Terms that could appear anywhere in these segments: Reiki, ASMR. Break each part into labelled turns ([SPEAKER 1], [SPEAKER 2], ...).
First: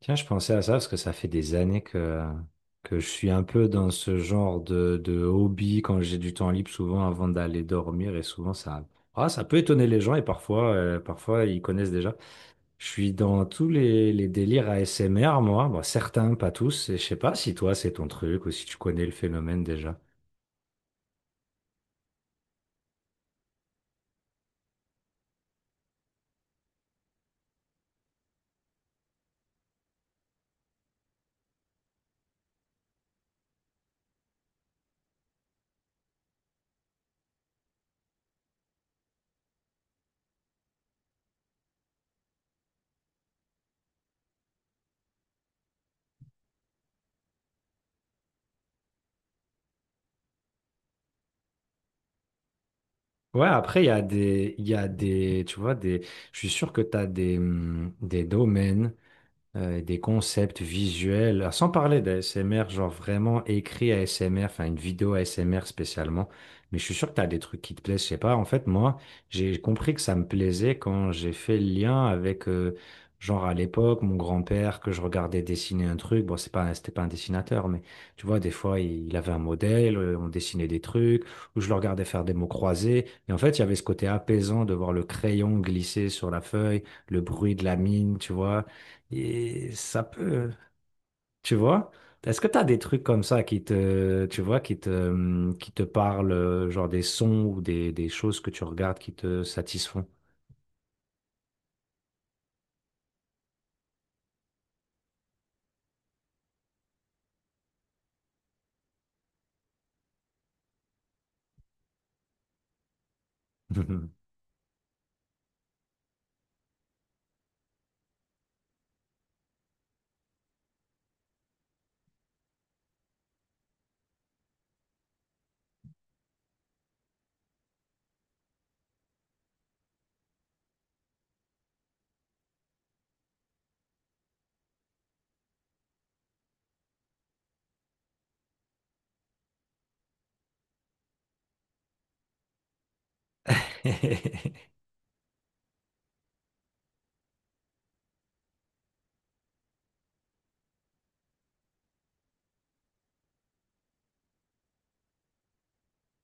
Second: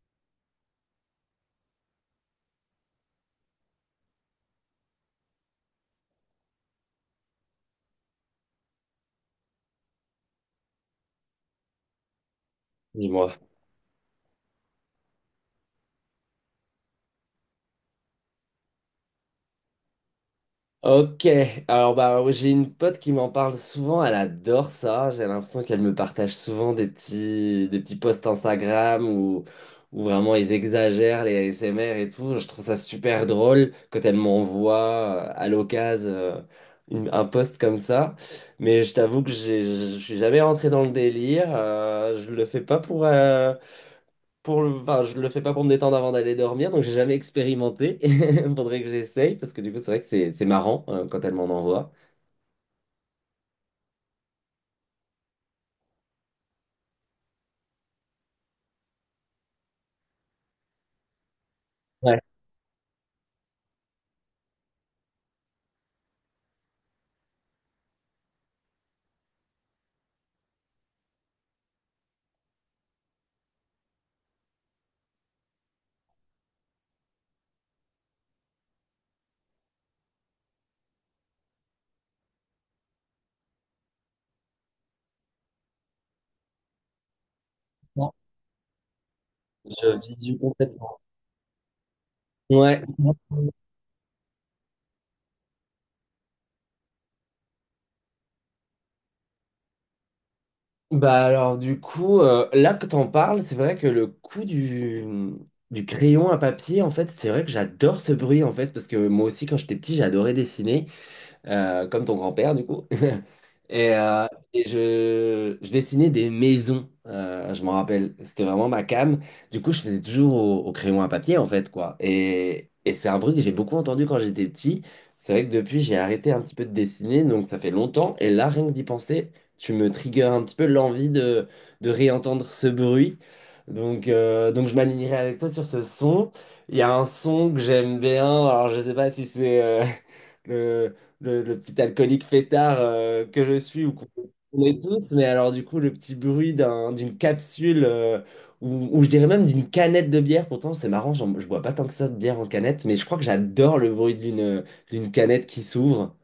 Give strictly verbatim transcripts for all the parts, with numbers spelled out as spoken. [SPEAKER 1] Tiens, je pensais à ça parce que ça fait des années que, que je suis un peu dans ce genre de, de hobby quand j'ai du temps libre, souvent avant d'aller dormir. Et souvent, ça, ah, ça peut étonner les gens et parfois, euh, parfois ils connaissent déjà. Je suis
[SPEAKER 2] Dis-moi.
[SPEAKER 1] dans tous les, les délires A S M R, moi. Bon, certains, pas tous. Et je sais pas si toi, c'est ton truc ou si tu connais le phénomène déjà.
[SPEAKER 2] Ok, alors bah j'ai une pote qui m'en parle souvent, elle adore ça, j'ai l'impression qu'elle me partage souvent des petits, des petits posts Instagram où, où vraiment ils exagèrent les A S M R et tout, je trouve ça super drôle quand elle m'envoie euh, à l'occasion euh, une- un post comme ça, mais je t'avoue que j'ai- je je suis jamais rentré dans le délire, euh, je le fais pas pour, euh, pour le... Enfin, Je le fais pas pour me détendre avant d'aller dormir, donc j'ai jamais expérimenté. Il faudrait que j'essaye, parce que du coup, c'est vrai que c'est c'est marrant euh, quand elle m'en envoie.
[SPEAKER 1] Ouais, après, il y a des, il y a des, tu vois, des, je suis sûr que tu as des, hum, des domaines, euh, des concepts visuels, ah, sans parler
[SPEAKER 2] Ouais.
[SPEAKER 1] d'A S M R, genre vraiment écrit A S M R, enfin une vidéo A S M R spécialement. Mais je suis sûr que tu as des trucs qui te plaisent, je sais pas. En fait, moi, j'ai compris que ça me plaisait quand j'ai fait le lien avec, euh, genre à l'époque, mon grand-père, que je regardais dessiner un truc. Bon, c'est pas, c'était pas un dessinateur, mais tu vois, des fois, il, il avait un modèle, euh, on dessinait des trucs, ou je le regardais faire des mots croisés. Et en fait, il y avait ce côté apaisant de voir le crayon glisser sur la feuille, le bruit de la
[SPEAKER 2] Non.
[SPEAKER 1] mine, tu vois. Et
[SPEAKER 2] Je
[SPEAKER 1] ça
[SPEAKER 2] visu
[SPEAKER 1] peut,
[SPEAKER 2] complètement.
[SPEAKER 1] tu vois? Est-ce que tu as des
[SPEAKER 2] Ouais.
[SPEAKER 1] trucs comme ça qui te, tu vois, qui te, hum, qui te parlent, euh, genre des sons ou des, des choses que tu regardes qui te satisfont?
[SPEAKER 2] Bah alors du coup, euh, là que t'en parles, c'est vrai que le coup du, du crayon à papier, en fait, c'est vrai que j'adore ce bruit, en fait, parce que moi aussi, quand j'étais petit, j'adorais dessiner, euh, comme ton grand-père, du coup. Et, euh, et je, je dessinais des maisons, euh, je m'en rappelle. C'était vraiment ma came. Du coup, je faisais toujours au, au crayon à papier, en fait, quoi. Et, et c'est un bruit que j'ai beaucoup entendu quand j'étais petit. C'est vrai que depuis, j'ai arrêté un petit peu de dessiner, donc ça fait longtemps. Et là, rien que d'y penser, tu me triggers un petit peu l'envie de, de réentendre ce bruit. Donc, euh, donc je m'alignerai avec toi sur ce son. Il y a un son que j'aime bien. Alors, je sais pas si c'est... euh, le, le, le petit alcoolique fêtard euh, que je suis ou qu'on qu'on est tous, mais alors du coup le petit bruit d'un- d'une capsule euh, ou, ou je dirais même d'une canette de bière, pourtant c'est marrant, j'en- je bois pas tant que ça de bière en canette, mais je crois que j'adore le bruit d'une d'une canette qui s'ouvre.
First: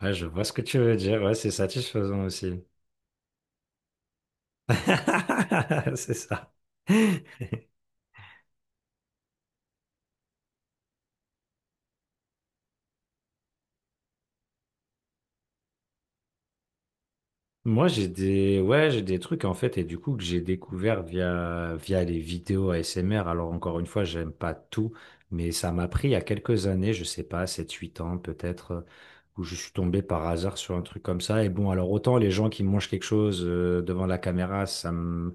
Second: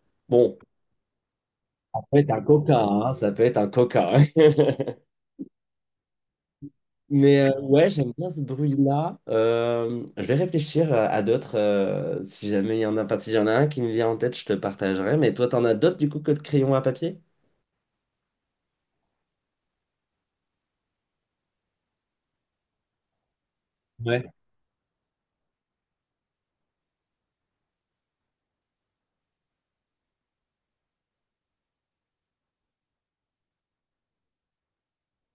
[SPEAKER 1] Ouais, je vois ce
[SPEAKER 2] Bon,
[SPEAKER 1] que tu veux dire. Ouais, c'est
[SPEAKER 2] ça peut
[SPEAKER 1] satisfaisant
[SPEAKER 2] être un
[SPEAKER 1] aussi.
[SPEAKER 2] coca, hein, ça peut être un coca, hein.
[SPEAKER 1] C'est ça.
[SPEAKER 2] Mais euh, ouais, j'aime bien ce bruit-là. Euh, je vais réfléchir à, à d'autres euh, si jamais il y en a, enfin, si y en a un qui me vient en tête, je te partagerai. Mais toi, t'en as d'autres du coup que le crayon à papier?
[SPEAKER 1] Moi, j'ai des, ouais, j'ai des trucs en fait, et du coup, que j'ai découvert via, via les vidéos A S M R. Alors, encore une fois,
[SPEAKER 2] Ouais,
[SPEAKER 1] j'aime pas tout, mais ça m'a pris il y a quelques années, je sais pas, sept huit ans peut-être, euh, où je suis tombé par hasard sur un truc comme ça. Et bon, alors, autant les gens qui mangent quelque chose, euh, devant la caméra, ça me,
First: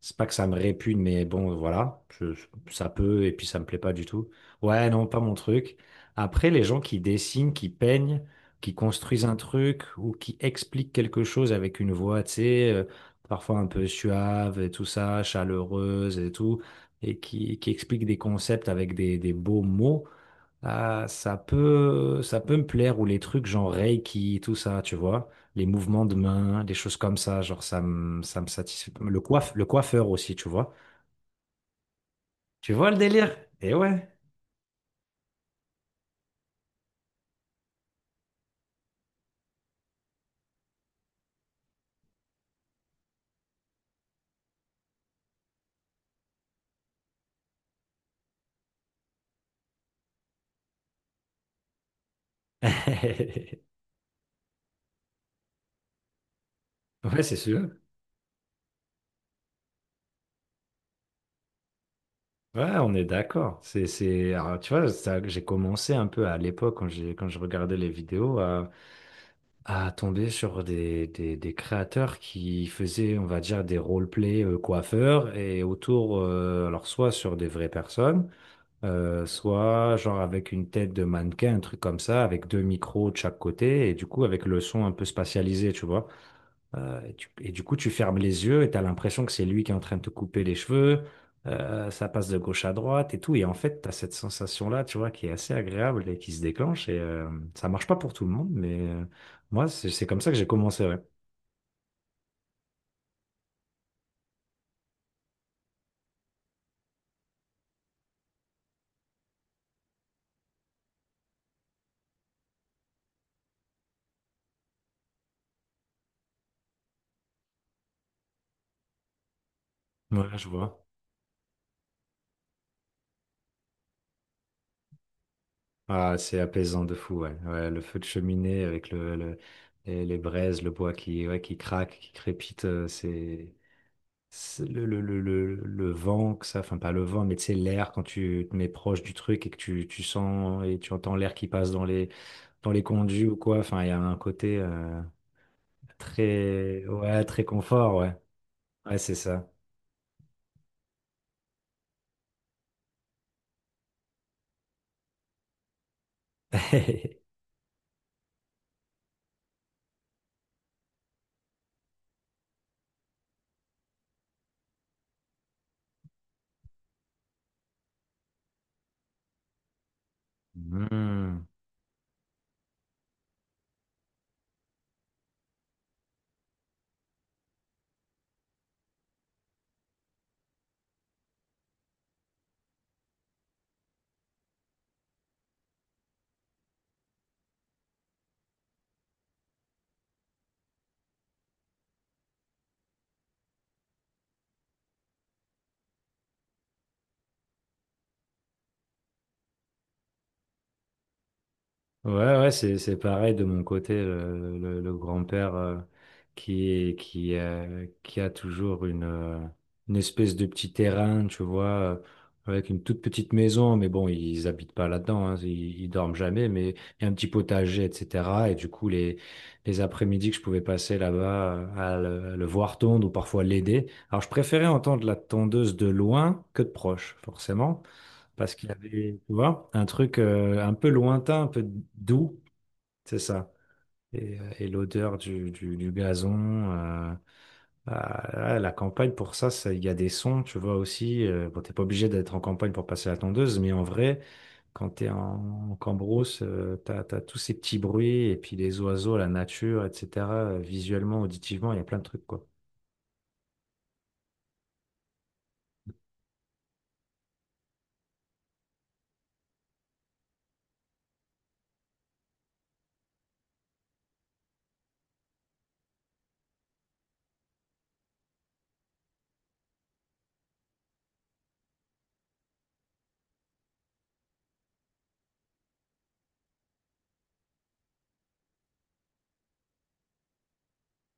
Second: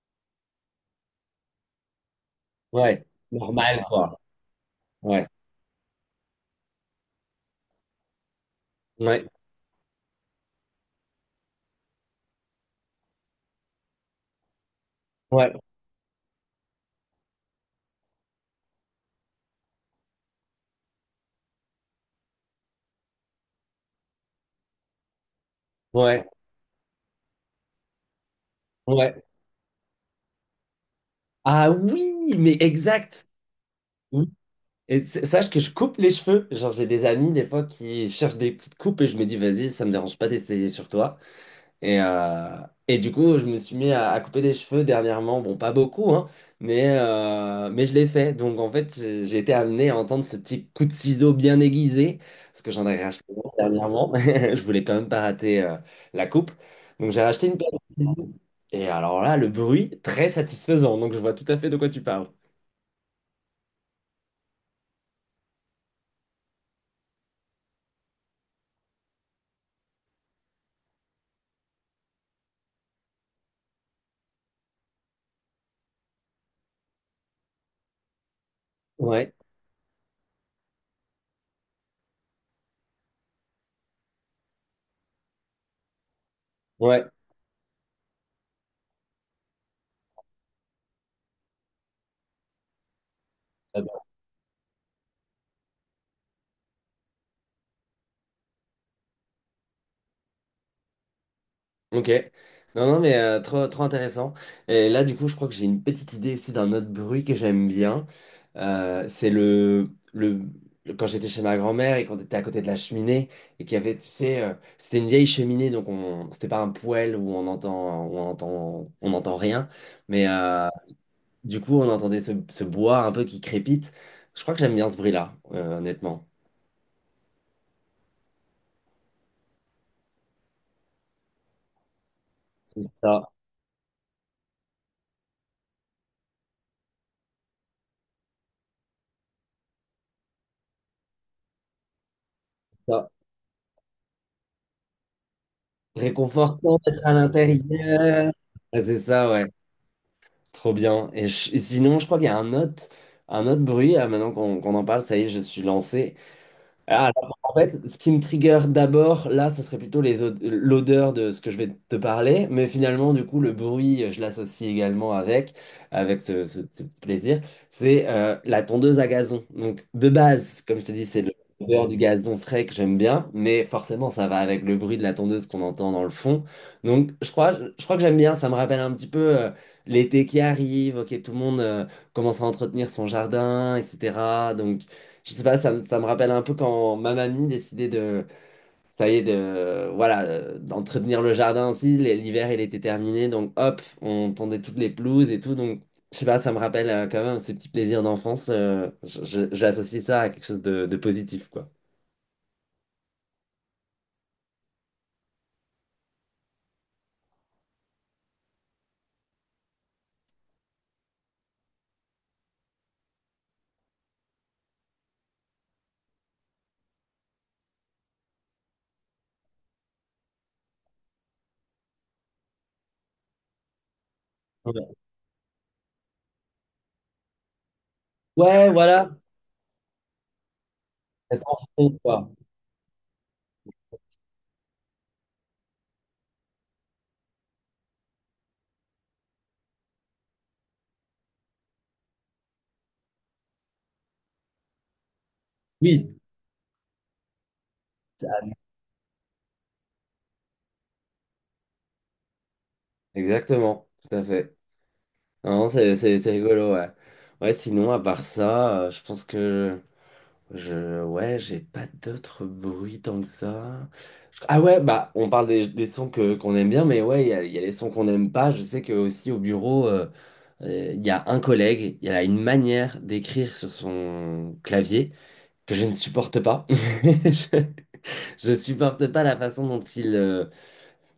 [SPEAKER 1] c'est pas que ça me répugne, mais bon, voilà, je- ça
[SPEAKER 2] ouais,
[SPEAKER 1] peut, et puis ça me plaît
[SPEAKER 2] normal,
[SPEAKER 1] pas du
[SPEAKER 2] quoi.
[SPEAKER 1] tout. Ouais, non, pas
[SPEAKER 2] Ouais,
[SPEAKER 1] mon truc. Après, les gens qui dessinent, qui peignent, qui construisent
[SPEAKER 2] ouais,
[SPEAKER 1] un truc ou qui expliquent quelque chose avec une voix, tu sais, euh, parfois un peu suave et tout ça,
[SPEAKER 2] ouais,
[SPEAKER 1] chaleureuse et tout, et qui, qui expliquent des concepts avec des, des, beaux mots, ah, ça peut, ça peut me plaire, ou les trucs genre Reiki, tout ça, tu vois, les mouvements de
[SPEAKER 2] ouais,
[SPEAKER 1] main, des choses comme ça, genre ça me, ça me satisfait. Le
[SPEAKER 2] ouais.
[SPEAKER 1] coiffe, le coiffeur aussi, tu vois.
[SPEAKER 2] Ah oui, mais
[SPEAKER 1] Tu vois le
[SPEAKER 2] exact.
[SPEAKER 1] délire? Eh ouais.
[SPEAKER 2] Oui. Et s- sache que je coupe les cheveux. Genre, j'ai des amis, des fois, qui cherchent des petites coupes et je me dis, vas-y, ça me dérange pas d'essayer sur toi. Et, euh, et du coup, je me suis mis à, à couper des cheveux dernièrement. Bon, pas beaucoup, hein, mais, euh, mais je l'ai fait. Donc, en fait, j'ai j'ai été amené à entendre ce petit coup de ciseau bien aiguisé, parce que j'en ai racheté un dernièrement. Je voulais quand même pas rater euh, la coupe. Donc,
[SPEAKER 1] Ouais,
[SPEAKER 2] j'ai
[SPEAKER 1] c'est
[SPEAKER 2] racheté une
[SPEAKER 1] sûr.
[SPEAKER 2] paire de ciseaux. Et alors là, le bruit, très satisfaisant. Donc, je vois tout à fait de quoi tu parles.
[SPEAKER 1] Ouais, on est d'accord. C'est, c'est, alors, tu vois, ça- j'ai commencé un peu à l'époque, quand j'ai, quand je regardais les vidéos, à, à tomber sur des, des, des créateurs qui faisaient, on va dire, des roleplay, euh, coiffeurs et autour, euh, alors soit sur des vraies personnes, Euh,
[SPEAKER 2] Ouais,
[SPEAKER 1] soit genre avec une tête de mannequin, un truc comme ça, avec deux micros de chaque côté, et du coup avec le son un peu spatialisé, tu vois. Euh,
[SPEAKER 2] ouais.
[SPEAKER 1] et, tu- et du coup, tu fermes les yeux et tu as l'impression que c'est lui qui est en train de te couper les cheveux, euh, ça passe de gauche à droite et tout, et en fait, tu as cette sensation-là, tu vois, qui est assez agréable et qui se déclenche, et euh, ça marche pas pour tout le monde, mais euh, moi, c'est c'est comme ça que j'ai commencé, ouais.
[SPEAKER 2] Ok. Non, non, mais euh, trop, trop intéressant. Et là, du coup, je crois que j'ai une petite idée aussi d'un autre bruit que j'aime bien. Euh, c'est le, le, le- quand j'étais chez ma grand-mère et qu'on était à côté de la cheminée et qu'il y avait, tu sais, euh, c'était une vieille cheminée, donc on, c'était pas un poêle où on entend, où on entend, on n'entend rien. Mais
[SPEAKER 1] Ouais, je
[SPEAKER 2] euh,
[SPEAKER 1] vois.
[SPEAKER 2] du coup, on entendait ce, ce bois un peu qui crépite. Je crois que j'aime bien ce bruit-là, euh,
[SPEAKER 1] Ah,
[SPEAKER 2] honnêtement.
[SPEAKER 1] c'est apaisant de fou, ouais. Ouais, le feu de cheminée avec le, le- les, les, braises, le bois qui, ouais, qui craque, qui crépite,
[SPEAKER 2] C'est
[SPEAKER 1] euh,
[SPEAKER 2] ça,
[SPEAKER 1] c'est c'est le, le, le, le, le vent que ça, enfin pas le vent, mais tu sais, l'air quand tu te mets proche du truc et que tu, tu sens et tu entends l'air qui passe dans les, dans les
[SPEAKER 2] ça.
[SPEAKER 1] conduits ou quoi, enfin il y a un côté, euh,
[SPEAKER 2] Réconfortant
[SPEAKER 1] très,
[SPEAKER 2] d'être à
[SPEAKER 1] ouais, très confort, ouais.
[SPEAKER 2] l'intérieur. Ah,
[SPEAKER 1] Ouais,
[SPEAKER 2] c'est
[SPEAKER 1] c'est
[SPEAKER 2] ça, ouais.
[SPEAKER 1] ça.
[SPEAKER 2] Trop bien. Et, je- et sinon, je crois qu'il y a un autre, un autre bruit. Ah, maintenant qu'on qu'on en parle, ça y est, je suis lancé. Ah, alors, en fait, ce qui me trigger d'abord, là, ce serait plutôt les od- l'odeur de ce que je vais te parler, mais finalement, du coup, le bruit, je l'associe également avec, avec ce, ce- ce petit plaisir, c'est euh, la tondeuse à gazon. Donc, de base, comme je te dis, c'est le-
[SPEAKER 1] Hmm.
[SPEAKER 2] l'odeur du gazon frais que j'aime bien, mais forcément, ça va avec le bruit de la tondeuse qu'on entend dans le fond. Donc, je crois, je crois que j'aime bien, ça me rappelle un petit peu euh, l'été qui arrive, ok, tout le monde euh, commence à entretenir son jardin, et cetera. Donc, je sais pas, ça me, ça me rappelle un peu quand ma mamie décidait de, ça y est, de, voilà, euh, d'entretenir le jardin aussi. Les- L'hiver, il était terminé, donc hop, on tendait toutes les pelouses et tout. Donc, je sais pas, ça me rappelle euh, quand même ce petit plaisir d'enfance, euh, je- je- j'associe ça à quelque chose de, de positif, quoi.
[SPEAKER 1] Ouais, ouais, c'est, c'est pareil de mon côté, le, le- le grand-père, euh, qui, qui, euh, qui a toujours une, euh, une espèce de petit terrain, tu vois, euh, avec une toute petite maison, mais bon, ils habitent pas là-dedans, hein, ils, ils dorment jamais, mais il y a un petit potager, et cetera. Et du coup, les, les après-midi que je pouvais passer là-bas, euh, à le, à le voir tondre ou parfois l'aider. Alors, je préférais
[SPEAKER 2] Ouais.
[SPEAKER 1] entendre la tondeuse de loin que de proche, forcément. Parce qu'il
[SPEAKER 2] Ouais,
[SPEAKER 1] y
[SPEAKER 2] voilà.
[SPEAKER 1] avait, tu vois, un truc, euh, un peu
[SPEAKER 2] Elles
[SPEAKER 1] lointain, un
[SPEAKER 2] s'en
[SPEAKER 1] peu
[SPEAKER 2] font, quoi.
[SPEAKER 1] doux, c'est ça. Et, euh, et l'odeur du, du, du, gazon, euh, ah, la campagne, pour ça, ça- il y a des sons, tu vois aussi. Euh, bon, t'es pas obligé d'être en campagne pour passer la tondeuse, mais en vrai, quand t'es en, en
[SPEAKER 2] Oui.
[SPEAKER 1] cambrousse, euh, t'as, t'as tous ces petits bruits, et puis les oiseaux, la nature, et cetera euh, Visuellement, auditivement, il y a plein de trucs, quoi.
[SPEAKER 2] Exactement, tout à fait. Non, c'est c'est- c'est rigolo, ouais. Ouais, sinon, à part ça, euh, je pense que... Je, Ouais, j'ai pas d'autres bruits tant que ça. Je- Ah ouais, bah, on parle des, des sons que, qu'on aime bien, mais ouais, il y a, il y a les sons qu'on n'aime pas. Je sais que aussi au bureau, euh, euh, il y a un collègue, il a une manière d'écrire sur son clavier que je ne supporte pas. Je, je supporte pas la façon dont il, euh,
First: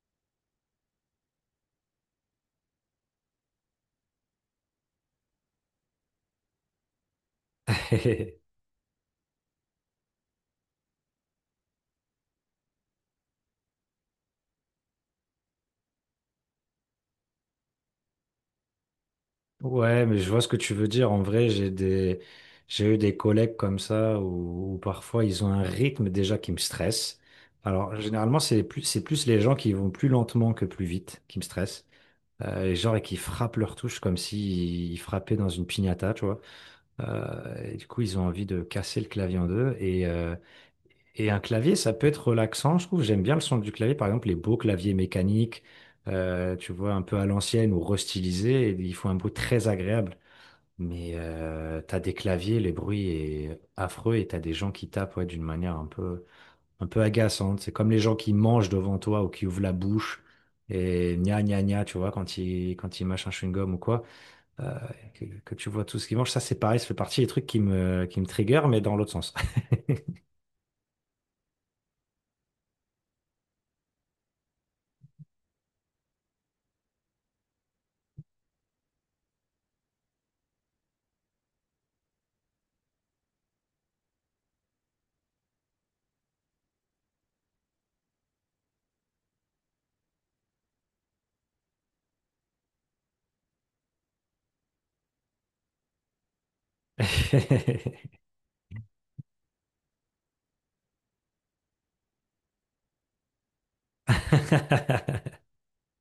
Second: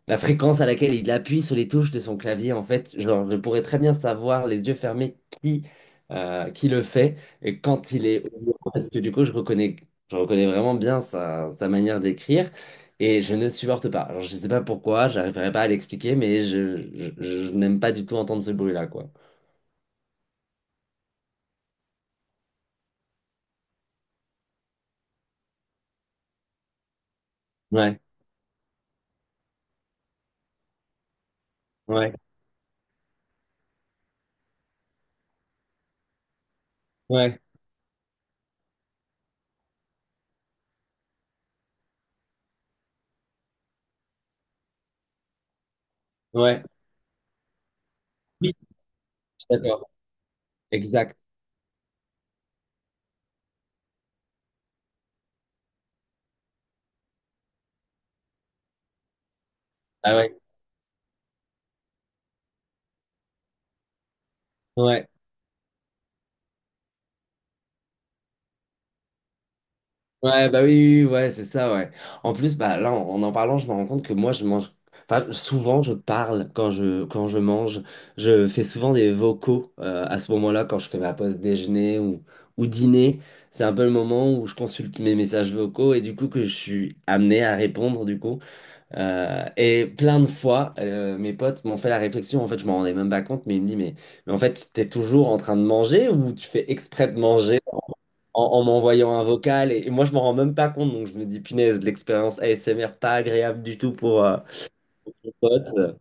[SPEAKER 2] la fréquence à laquelle il appuie sur les touches de son clavier, en fait, genre, je pourrais très bien savoir, les yeux fermés, qui, euh, qui le fait et quand il est au bureau, parce que du coup, je reconnais, je reconnais vraiment bien sa, sa manière d'écrire et je ne supporte pas. Alors, je ne sais pas pourquoi, j'arriverai pas à l'expliquer, mais je, je, je n'aime pas du tout entendre ce bruit-là, quoi.
[SPEAKER 1] Ouais, mais je vois ce que tu veux dire. En vrai, j'ai des, j'ai eu des collègues comme ça où, où parfois ils ont un rythme déjà qui me stresse. Alors,
[SPEAKER 2] Ouais,
[SPEAKER 1] généralement, c'est plus, c'est plus les gens qui vont plus lentement que plus vite qui me stressent.
[SPEAKER 2] ouais,
[SPEAKER 1] Euh, et genre, et qui frappent leur touche comme s'ils ils frappaient dans une piñata, tu vois.
[SPEAKER 2] ouais,
[SPEAKER 1] Euh, et du coup, ils ont envie de casser le clavier en deux. Et, euh, et un clavier, ça peut être relaxant, je trouve. J'aime bien le son du clavier. Par exemple, les beaux claviers mécaniques, euh,
[SPEAKER 2] ouais.
[SPEAKER 1] tu vois, un peu à l'ancienne ou
[SPEAKER 2] Oui,
[SPEAKER 1] restylisés, et ils font un bruit
[SPEAKER 2] je suis
[SPEAKER 1] très
[SPEAKER 2] d'accord.
[SPEAKER 1] agréable. Mais
[SPEAKER 2] Exact.
[SPEAKER 1] euh, t'as des claviers, les bruits est affreux et t'as des gens qui tapent ouais, d'une manière un peu, un peu, agaçante. C'est comme les gens qui mangent devant toi ou qui ouvrent la
[SPEAKER 2] Ah
[SPEAKER 1] bouche
[SPEAKER 2] ouais,
[SPEAKER 1] et gna gna gna, tu vois, quand ils, quand ils mâchent un chewing-gum ou quoi, euh,
[SPEAKER 2] ouais.
[SPEAKER 1] que, que tu vois tout ce qu'ils mangent. Ça, c'est pareil, ça fait partie des trucs qui me, qui me trigger, mais dans l'autre sens.
[SPEAKER 2] Ouais, bah oui, oui, oui, ouais, c'est ça, ouais. En plus, bah là, en, en en parlant, je me rends compte que moi, je mange. Enfin, souvent, je parle quand je, quand je mange. Je fais souvent des vocaux euh, à ce moment-là, quand je fais ma pause déjeuner ou, ou dîner. C'est un peu le moment où je consulte mes messages vocaux et du coup que je suis amené à répondre, du coup. Euh, et plein de fois, euh, mes potes m'ont fait la réflexion. En fait, je m'en rendais même pas compte, mais ils me disent, mais, mais en fait, t'es toujours en train de manger ou tu fais exprès de manger? en, en m'envoyant un vocal. Et, et moi, je m'en rends même pas compte. Donc, je me dis, punaise, de l'expérience A S M R, pas agréable du tout pour euh, mon pote,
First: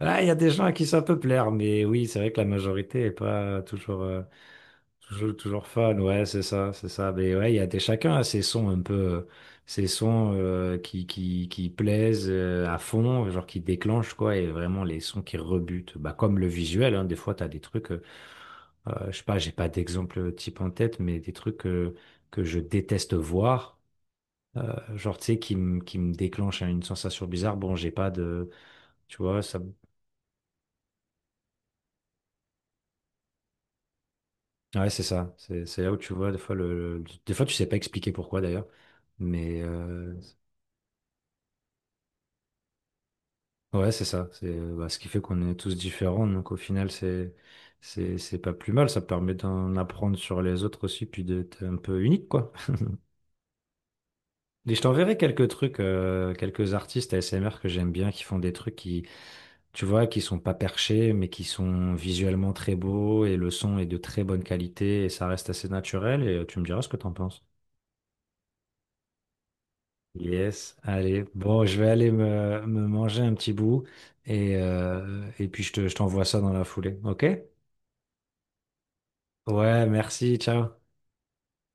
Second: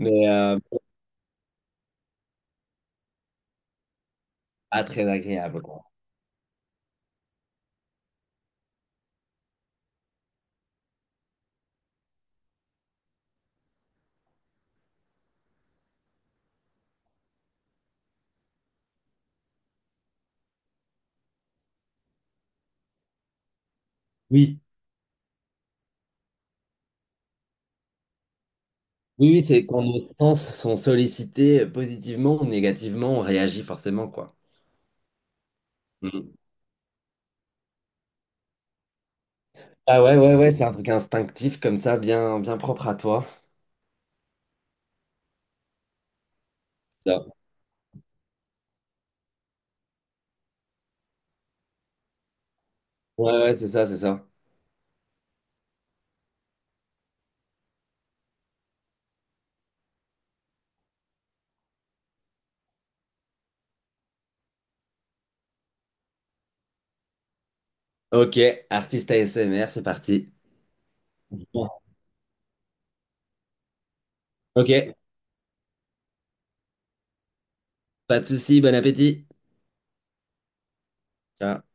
[SPEAKER 1] Ouais, il y a des
[SPEAKER 2] euh,
[SPEAKER 1] gens à qui ça peut plaire, mais oui, c'est vrai que la majorité est pas toujours, euh,
[SPEAKER 2] pas très
[SPEAKER 1] toujours,
[SPEAKER 2] agréable,
[SPEAKER 1] toujours
[SPEAKER 2] quoi.
[SPEAKER 1] fun, ouais, c'est ça, c'est ça. Mais ouais, il y a des, chacun a ses sons un peu, euh, ses sons euh, qui, qui, qui plaisent, euh, à fond, genre qui déclenchent, quoi, et vraiment les sons qui rebutent. Bah, comme le visuel, hein, des fois, t'as des trucs, euh, euh, je sais pas, j'ai pas d'exemple type en tête, mais des trucs, euh, que je déteste voir,
[SPEAKER 2] Oui,
[SPEAKER 1] euh, genre, tu sais, qui me qui me déclenchent une sensation bizarre. Bon, j'ai pas de, tu
[SPEAKER 2] oui,
[SPEAKER 1] vois,
[SPEAKER 2] oui,
[SPEAKER 1] ça.
[SPEAKER 2] c'est
[SPEAKER 1] me-
[SPEAKER 2] quand nos sens sont sollicités euh, positivement ou négativement, on réagit forcément, quoi.
[SPEAKER 1] Ouais, c'est ça. C'est c'est là où tu vois, des
[SPEAKER 2] Mhm.
[SPEAKER 1] fois, le, le- des fois, tu sais pas expliquer pourquoi d'ailleurs. Mais,
[SPEAKER 2] Ah
[SPEAKER 1] euh,
[SPEAKER 2] ouais, ouais, ouais, c'est un truc instinctif comme ça, bien, bien propre à toi.
[SPEAKER 1] Ouais, c'est ça. C'est, euh, bah, ce qui fait qu'on est tous différents. Donc au final,
[SPEAKER 2] Ça.
[SPEAKER 1] c'est c'est c'est pas plus mal. Ça permet d'en apprendre sur les autres aussi, puis d'être un peu unique, quoi.
[SPEAKER 2] Ouais, ouais, c'est ça, c'est ça.
[SPEAKER 1] Et je t'enverrai quelques trucs, euh, quelques artistes A S M R que j'aime bien, qui font des trucs qui, tu vois, qui sont pas perchés, mais qui sont visuellement très beaux et le son est de très bonne qualité et ça reste assez naturel. Et euh, tu me diras ce que t'en penses.
[SPEAKER 2] Ok, artiste A S M R, c'est parti.
[SPEAKER 1] Yes, allez. Bon,
[SPEAKER 2] Bon.
[SPEAKER 1] je vais aller me, me manger un petit bout et
[SPEAKER 2] Ok,
[SPEAKER 1] euh, et puis je te, je t'envoie ça dans la foulée, ok?
[SPEAKER 2] pas de souci, bon appétit.
[SPEAKER 1] Ouais, merci, ciao.
[SPEAKER 2] Ciao.